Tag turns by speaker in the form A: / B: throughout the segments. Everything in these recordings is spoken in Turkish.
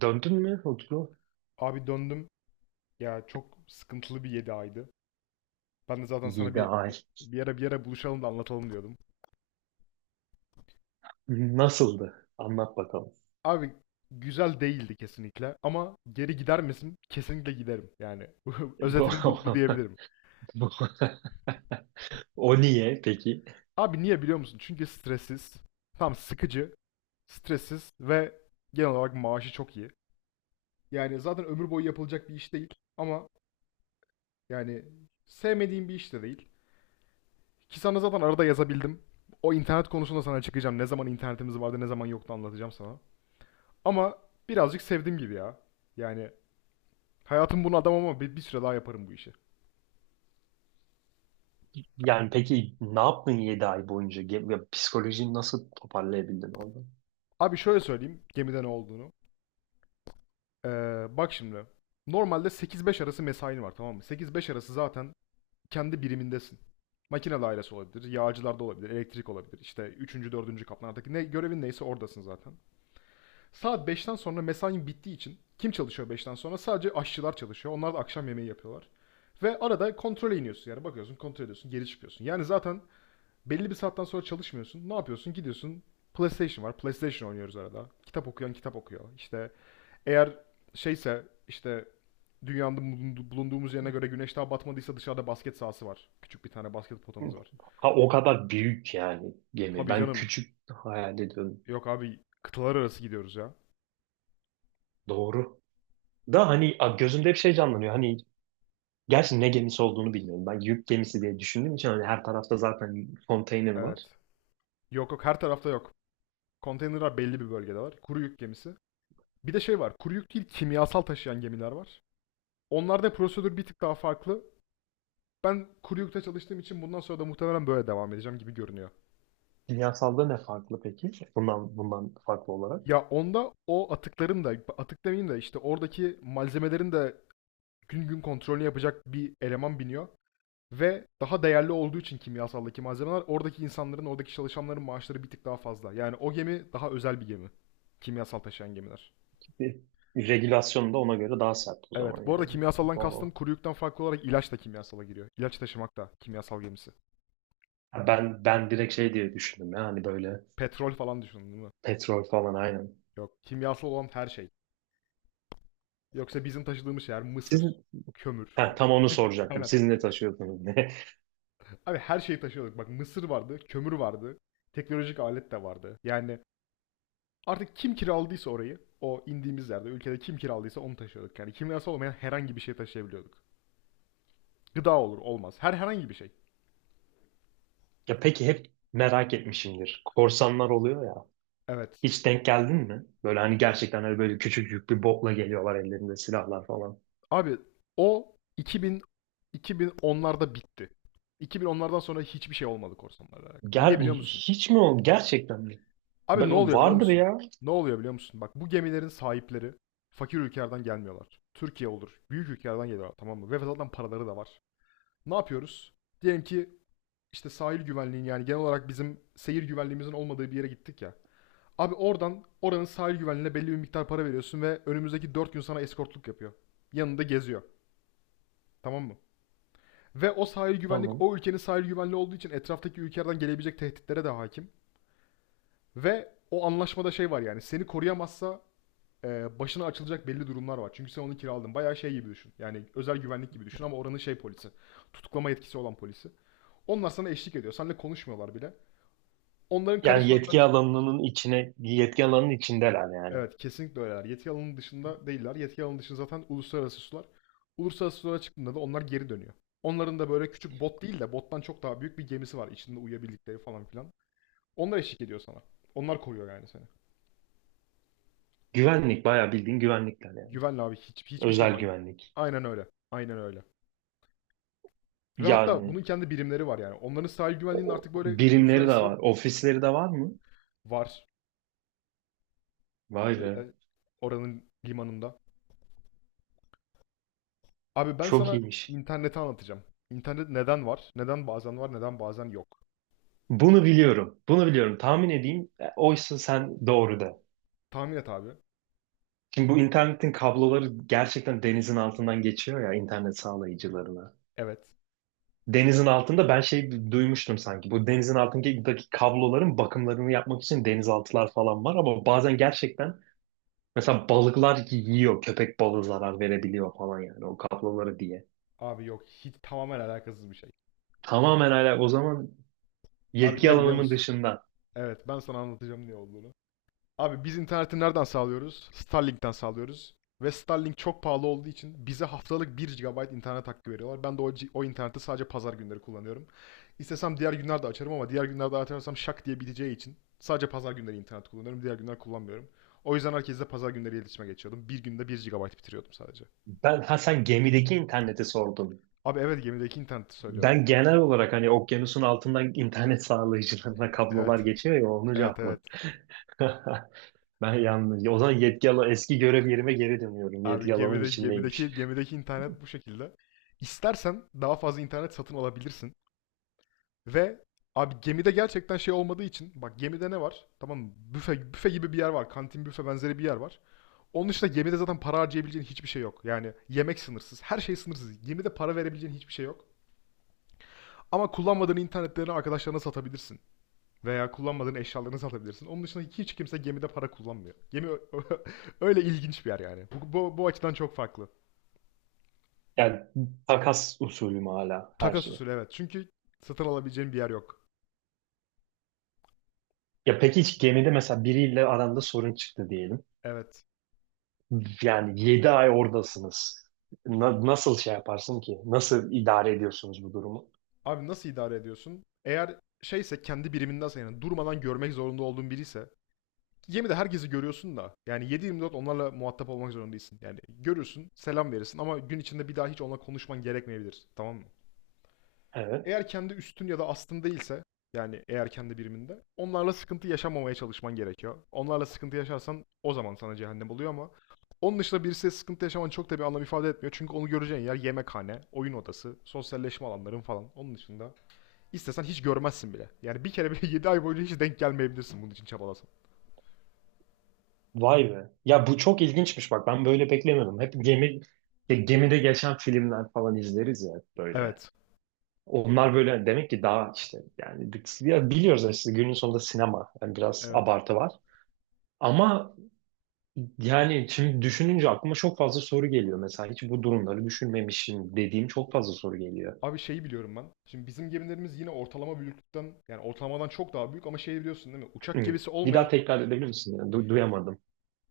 A: Döndün mü, Utku?
B: Abi döndüm. Ya çok sıkıntılı bir 7 aydı. Ben de zaten sana
A: Yedi
B: bir
A: ay.
B: bir ara bir ara buluşalım da anlatalım diyordum.
A: Nasıldı? Anlat bakalım.
B: Abi güzel değildi kesinlikle ama geri gider misin? Kesinlikle giderim. Yani
A: Bu,
B: özetini bu diyebilirim.
A: bu, o niye peki?
B: Abi niye biliyor musun? Çünkü stressiz, tam sıkıcı, stressiz ve genel olarak maaşı çok iyi. Yani zaten ömür boyu yapılacak bir iş değil ama yani sevmediğim bir iş de değil. Ki sana zaten arada yazabildim. O internet konusunda sana çıkacağım. Ne zaman internetimiz vardı, ne zaman yoktu anlatacağım sana. Ama birazcık sevdim gibi ya. Yani hayatım bunu adam ama bir süre daha yaparım bu işi.
A: Yani peki ne yaptın 7 ay boyunca? Psikolojini nasıl toparlayabildin orada?
B: Abi şöyle söyleyeyim gemide ne olduğunu. Ee, Bak şimdi. Normalde 8-5 arası mesain var tamam mı? 8-5 arası zaten kendi birimindesin. Makine dairesi olabilir, yağcılarda olabilir, elektrik olabilir. İşte üçüncü dördüncü kaplardaki ne görevin neyse oradasın zaten. Saat 5'ten sonra mesain bittiği için kim çalışıyor 5'ten sonra? Sadece aşçılar çalışıyor. Onlar da akşam yemeği yapıyorlar. Ve arada kontrole iniyorsun yani bakıyorsun kontrol ediyorsun geri çıkıyorsun. Yani zaten belli bir saatten sonra çalışmıyorsun. Ne yapıyorsun? Gidiyorsun. PlayStation var. PlayStation oynuyoruz arada. Kitap okuyan kitap okuyor. İşte eğer şeyse işte dünyanın bulunduğumuz yerine göre güneş daha batmadıysa dışarıda basket sahası var. Küçük bir tane basket potamız var.
A: Ha, o kadar büyük yani gemi.
B: Tabii
A: Ben
B: canım.
A: küçük hayal ediyorum.
B: Yok abi kıtalar arası gidiyoruz ya.
A: Doğru. Da hani gözümde hep şey canlanıyor. Hani, gerçi ne gemisi olduğunu bilmiyorum. Ben yük gemisi diye düşündüğüm için hani her tarafta zaten konteyner
B: Evet.
A: var.
B: Yok yok, her tarafta yok. Konteynerler belli bir bölgede var. Kuru yük gemisi. Bir de şey var. Kuru yük değil, kimyasal taşıyan gemiler var. Onlarda prosedür bir tık daha farklı. Ben kuru yükte çalıştığım için bundan sonra da muhtemelen böyle devam edeceğim gibi görünüyor.
A: Kimyasalda ne farklı peki? Bundan farklı olarak.
B: Ya onda o atıkların da, atık demeyeyim de işte oradaki malzemelerin de gün gün kontrolünü yapacak bir eleman biniyor. Ve daha değerli olduğu için kimyasaldaki malzemeler, oradaki insanların, oradaki çalışanların maaşları bir tık daha fazla. Yani o gemi daha özel bir gemi. Kimyasal taşıyan gemiler.
A: Bir, regülasyon da ona göre daha sert o zaman
B: Evet. Bu arada
A: yani.
B: kimyasaldan kastım,
A: Doğru.
B: kuru yükten farklı olarak ilaç da kimyasala giriyor. İlaç taşımak da kimyasal gemisi.
A: Ha, ben direkt şey diye düşündüm ya hani böyle.
B: Petrol falan düşünün değil mi?
A: Petrol falan aynen.
B: Yok. Kimyasal olan her şey. Yoksa bizim taşıdığımız şeyler
A: Siz,
B: mısır, kömür
A: ha,
B: falan.
A: tam onu soracaktım.
B: Aynen.
A: Siz ne taşıyordunuz, ne?
B: Abi her şeyi taşıyorduk. Bak, mısır vardı, kömür vardı, teknolojik alet de vardı. Yani artık kim kiraladıysa orayı, o indiğimiz yerde, ülkede kim kiraladıysa onu taşıyorduk. Yani kimyasal olmayan herhangi bir şey taşıyabiliyorduk. Gıda olur, olmaz. Herhangi bir şey.
A: Ya peki, hep merak etmişimdir, korsanlar oluyor ya.
B: Evet.
A: Hiç denk geldin mi? Böyle hani gerçekten öyle böyle küçük küçücük bir botla geliyorlar, ellerinde silahlar falan.
B: Abi o 2000 2010'larda bitti. 2010'lardan sonra hiçbir şey olmadı korsanlarla alakalı. Niye
A: Ger
B: biliyor musun?
A: hiç mi oldu? Gerçekten mi?
B: Abi ne oluyor biliyor
A: Vardır
B: musun?
A: ya.
B: Ne oluyor biliyor musun? Bak, bu gemilerin sahipleri fakir ülkelerden gelmiyorlar. Türkiye olur. Büyük ülkelerden geliyorlar tamam mı? Ve zaten paraları da var. Ne yapıyoruz? Diyelim ki işte sahil güvenliğin, yani genel olarak bizim seyir güvenliğimizin olmadığı bir yere gittik ya. Abi oradan, oranın sahil güvenliğine belli bir miktar para veriyorsun ve önümüzdeki 4 gün sana eskortluk yapıyor. Yanında geziyor. Tamam mı? Ve o sahil güvenlik,
A: Tamam.
B: o ülkenin sahil güvenliği olduğu için etraftaki ülkelerden gelebilecek tehditlere de hakim. Ve o anlaşmada şey var, yani seni koruyamazsa başına açılacak belli durumlar var. Çünkü sen onu kiraladın. Bayağı şey gibi düşün. Yani özel güvenlik gibi düşün ama oranın şey polisi. Tutuklama yetkisi olan polisi. Onlar sana eşlik ediyor. Seninle konuşmuyorlar bile. Onların kara
A: Yani
B: sularından çık.
A: yetki alanının içindeler yani.
B: Evet, kesinlikle öyleler. Yetki alanının dışında değiller. Yetki alanının dışında zaten uluslararası sular. Uluslararası sulara çıktığında da onlar geri dönüyor. Onların da böyle küçük bot değil de bottan çok daha büyük bir gemisi var, İçinde uyuyabildikleri falan filan. Onlar eşlik ediyor sana. Onlar koruyor yani seni.
A: Güvenlik bayağı bildiğin güvenlikler yani.
B: Güvenli abi, hiç, hiçbir şey
A: Özel
B: bak.
A: güvenlik.
B: Aynen öyle. Aynen öyle. Ve hatta bunun
A: Yani
B: kendi birimleri var yani. Onların sahil güvenliğinin artık böyle
A: birimleri de
B: uluslararası
A: var, ofisleri de var mı?
B: var,
A: Vay be.
B: şeyde, oranın limanında. Abi ben
A: Çok
B: sana
A: iyiymiş.
B: interneti anlatacağım. İnternet neden var? Neden bazen var, neden bazen yok?
A: Bunu biliyorum. Bunu biliyorum. Tahmin edeyim. Oysa sen doğru de.
B: Tahmin et abi.
A: Şimdi bu internetin kabloları gerçekten denizin altından geçiyor ya, internet sağlayıcılarına.
B: Evet.
A: Denizin altında ben şey duymuştum sanki. Bu denizin altındaki kabloların bakımlarını yapmak için denizaltılar falan var, ama bazen gerçekten mesela balıklar yiyor. Köpek balığı zarar verebiliyor falan yani, o kabloları diye.
B: Abi yok. Hiç, tamamen alakasız bir şey.
A: Tamamen hala o zaman
B: Abi
A: yetki
B: ne biliyor
A: alanımın
B: musun?
A: dışında.
B: Evet, ben sana anlatacağım ne olduğunu. Abi biz interneti nereden sağlıyoruz? Starlink'ten sağlıyoruz. Ve Starlink çok pahalı olduğu için bize haftalık bir gigabayt internet hakkı veriyorlar. Ben de o interneti sadece pazar günleri kullanıyorum. İstesem diğer günlerde açarım ama diğer günlerde açarsam şak diye biteceği için sadece pazar günleri internet kullanıyorum. Diğer günler kullanmıyorum. O yüzden herkesle pazar günleri iletişime geçiyordum. Bir günde bir gigabayt bitiriyordum sadece.
A: Ben, ha, sen gemideki interneti sordun.
B: Abi evet, gemideki interneti söylüyorum.
A: Ben genel olarak hani okyanusun altından internet sağlayıcılarına kablolar
B: Evet.
A: geçiyor ya, onu
B: Evet, evet.
A: cevapladım. Ben yalnız. O zaman eski görev yerime geri dönüyorum.
B: Abi
A: Yetki alanım
B: gemide,
A: içindeymiş.
B: gemideki internet bu şekilde. İstersen daha fazla internet satın alabilirsin. Ve abi gemide gerçekten şey olmadığı için, bak gemide ne var? Tamam mı? Büfe, büfe gibi bir yer var. Kantin, büfe benzeri bir yer var. Onun dışında gemide zaten para harcayabileceğin hiçbir şey yok. Yani yemek sınırsız, her şey sınırsız. Gemide para verebileceğin hiçbir şey yok. Ama kullanmadığın internetlerini arkadaşlarına satabilirsin. Veya kullanmadığın eşyalarını satabilirsin. Onun dışında hiç kimse gemide para kullanmıyor. Gemi öyle ilginç bir yer yani. Bu açıdan çok farklı.
A: Yani takas usulüm hala her
B: Takas
A: şey.
B: usulü, evet. Çünkü satın alabileceğin bir yer yok.
A: Ya peki hiç gemide mesela biriyle aranda sorun çıktı diyelim.
B: Evet.
A: Yani 7 ay oradasınız. Nasıl şey yaparsın ki? Nasıl idare ediyorsunuz bu durumu?
B: Abi nasıl idare ediyorsun? Eğer şeyse, kendi birimindense, yani durmadan görmek zorunda olduğun biriyse, gemide herkesi görüyorsun da yani 7-24 onlarla muhatap olmak zorunda değilsin. Yani görürsün, selam verirsin ama gün içinde bir daha hiç onunla konuşman gerekmeyebilir. Tamam mı?
A: Evet.
B: Eğer kendi üstün ya da astın değilse, yani eğer kendi biriminde onlarla sıkıntı yaşamamaya çalışman gerekiyor. Onlarla sıkıntı yaşarsan o zaman sana cehennem oluyor ama onun dışında birisiyle sıkıntı yaşaman çok da bir anlam ifade etmiyor. Çünkü onu göreceğin yer yemekhane, oyun odası, sosyalleşme alanların falan. Onun dışında İstesen hiç görmezsin bile. Yani bir kere bile 7 ay boyunca hiç denk gelmeyebilirsin bunun için çabalasan.
A: Vay be. Ya bu çok ilginçmiş bak. Ben böyle beklemiyordum. Hep gemi, gemide geçen filmler falan izleriz ya böyle.
B: Evet.
A: Onlar böyle demek ki daha işte yani ya biliyoruz aslında, günün sonunda sinema, yani biraz
B: Evet.
A: abartı var. Ama yani şimdi düşününce aklıma çok fazla soru geliyor. Mesela hiç bu durumları düşünmemişim dediğim çok fazla soru geliyor.
B: Abi şeyi biliyorum ben. Şimdi bizim gemilerimiz yine ortalama büyüklükten, yani ortalamadan çok daha büyük, ama şeyi biliyorsun değil mi? Uçak
A: Hı.
B: gemisi
A: Bir
B: olmayan
A: daha tekrar edebilir misin? Yani duyamadım.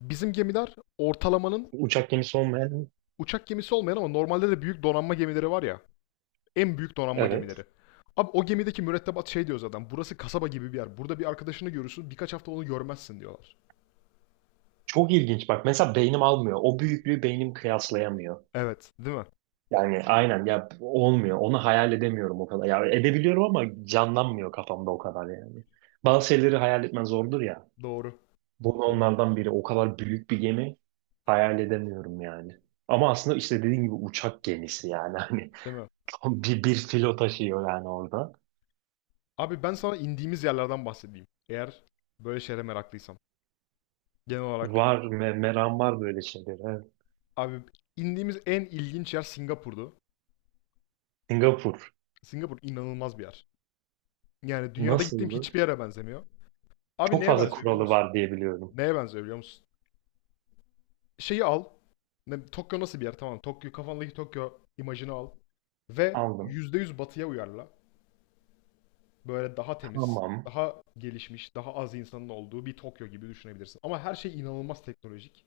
B: bizim gemiler ortalamanın,
A: Uçak gemisi olmayan,
B: uçak gemisi olmayan ama normalde de büyük donanma gemileri var ya. En büyük donanma
A: evet.
B: gemileri. Abi o gemideki mürettebat şey diyor zaten. Burası kasaba gibi bir yer. Burada bir arkadaşını görürsün. Birkaç hafta onu görmezsin diyorlar.
A: Çok ilginç bak, mesela beynim almıyor. O büyüklüğü beynim kıyaslayamıyor.
B: Evet, değil mi?
A: Yani aynen ya, olmuyor. Onu hayal edemiyorum o kadar. Ya edebiliyorum ama canlanmıyor kafamda o kadar yani. Bazı şeyleri hayal etmen zordur ya.
B: Doğru.
A: Bu da
B: Doğru.
A: onlardan biri. O kadar büyük bir gemi hayal edemiyorum yani. Ama aslında işte dediğim gibi uçak gemisi yani hani
B: Değil mi?
A: tam bir filo taşıyor yani orada.
B: Abi ben sana indiğimiz yerlerden bahsedeyim. Eğer böyle şeylere meraklıysan. Genel olarak.
A: Var, meram var böyle şeylere. Evet.
B: Abi indiğimiz en ilginç yer Singapur'du.
A: Singapur
B: Singapur inanılmaz bir yer. Yani dünyada gittiğim
A: nasıldı?
B: hiçbir yere benzemiyor. Abi
A: Çok
B: neye
A: fazla
B: benziyor biliyor
A: kuralı
B: musun?
A: var diye biliyorum.
B: Neye benziyor biliyor musun? Şeyi al. Ne, Tokyo nasıl bir yer? Tamam. Tokyo, kafandaki Tokyo imajını al. Ve
A: Aldım.
B: %100 batıya uyarla. Böyle daha temiz,
A: Tamam.
B: daha gelişmiş, daha az insanın olduğu bir Tokyo gibi düşünebilirsin. Ama her şey inanılmaz teknolojik.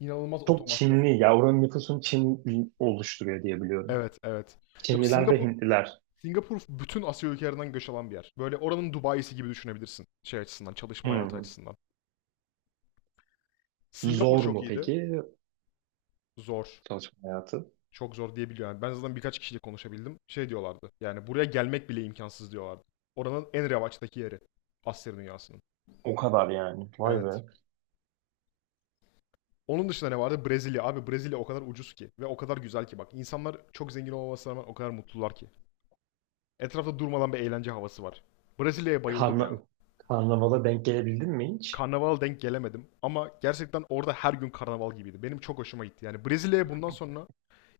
B: İnanılmaz
A: Çok
B: otomasyon.
A: Çinli ya, oranın nüfusunu Çin oluşturuyor diye biliyorum.
B: Evet, evet. Yok,
A: Çinliler ve
B: Singapur,
A: Hintliler.
B: Singapur bütün Asya ülkelerinden göç alan bir yer. Böyle oranın Dubai'si gibi düşünebilirsin. Şey açısından,
A: Hı
B: çalışma hayatı
A: hı.
B: açısından. Singapur
A: Zor
B: çok
A: mu
B: iyiydi.
A: peki
B: Zor.
A: çalışma hayatı?
B: Çok zor diyebiliyorum. Yani ben zaten birkaç kişiyle konuşabildim. Şey diyorlardı. Yani buraya gelmek bile imkansız diyorlardı. Oranın en revaçtaki yeri. Asya dünyasının.
A: O kadar yani. Vay
B: Evet.
A: be.
B: Onun dışında ne vardı? Brezilya. Abi Brezilya o kadar ucuz ki ve o kadar güzel ki bak. İnsanlar çok zengin olmamasına rağmen o kadar mutlular ki. Etrafta durmadan bir eğlence havası var. Brezilya'ya bayıldım
A: Karna
B: ya.
A: Karnavala denk gelebildin mi hiç?
B: Karnaval denk gelemedim. Ama gerçekten orada her gün karnaval gibiydi. Benim çok hoşuma gitti. Yani Brezilya'ya bundan sonra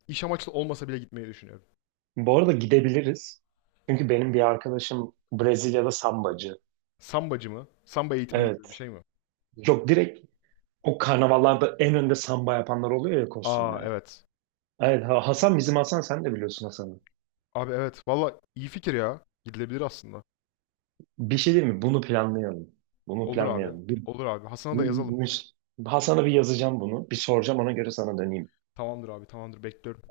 B: iş amaçlı olmasa bile gitmeyi düşünüyorum.
A: Bu arada gidebiliriz. Çünkü benim bir arkadaşım Brezilya'da sambacı.
B: Sambacı mı? Samba eğitmeni gibi bir
A: Evet.
B: şey mi?
A: Yok, direkt o karnavallarda en önde samba yapanlar oluyor ya,
B: Aa,
A: kostümle.
B: evet.
A: Evet, Hasan, bizim Hasan, sen de biliyorsun Hasan'ı.
B: Abi evet. Valla iyi fikir ya. Gidilebilir aslında.
A: Bir şey değil mi? Bunu planlayalım. Bunu
B: Olur abi.
A: planlayalım. Bir,
B: Olur abi. Hasan'a da
A: bu-
B: yazalım.
A: Hasan'a bir yazacağım bunu. Bir soracağım, ona göre sana döneyim.
B: Tamamdır abi. Tamamdır. Bekliyorum.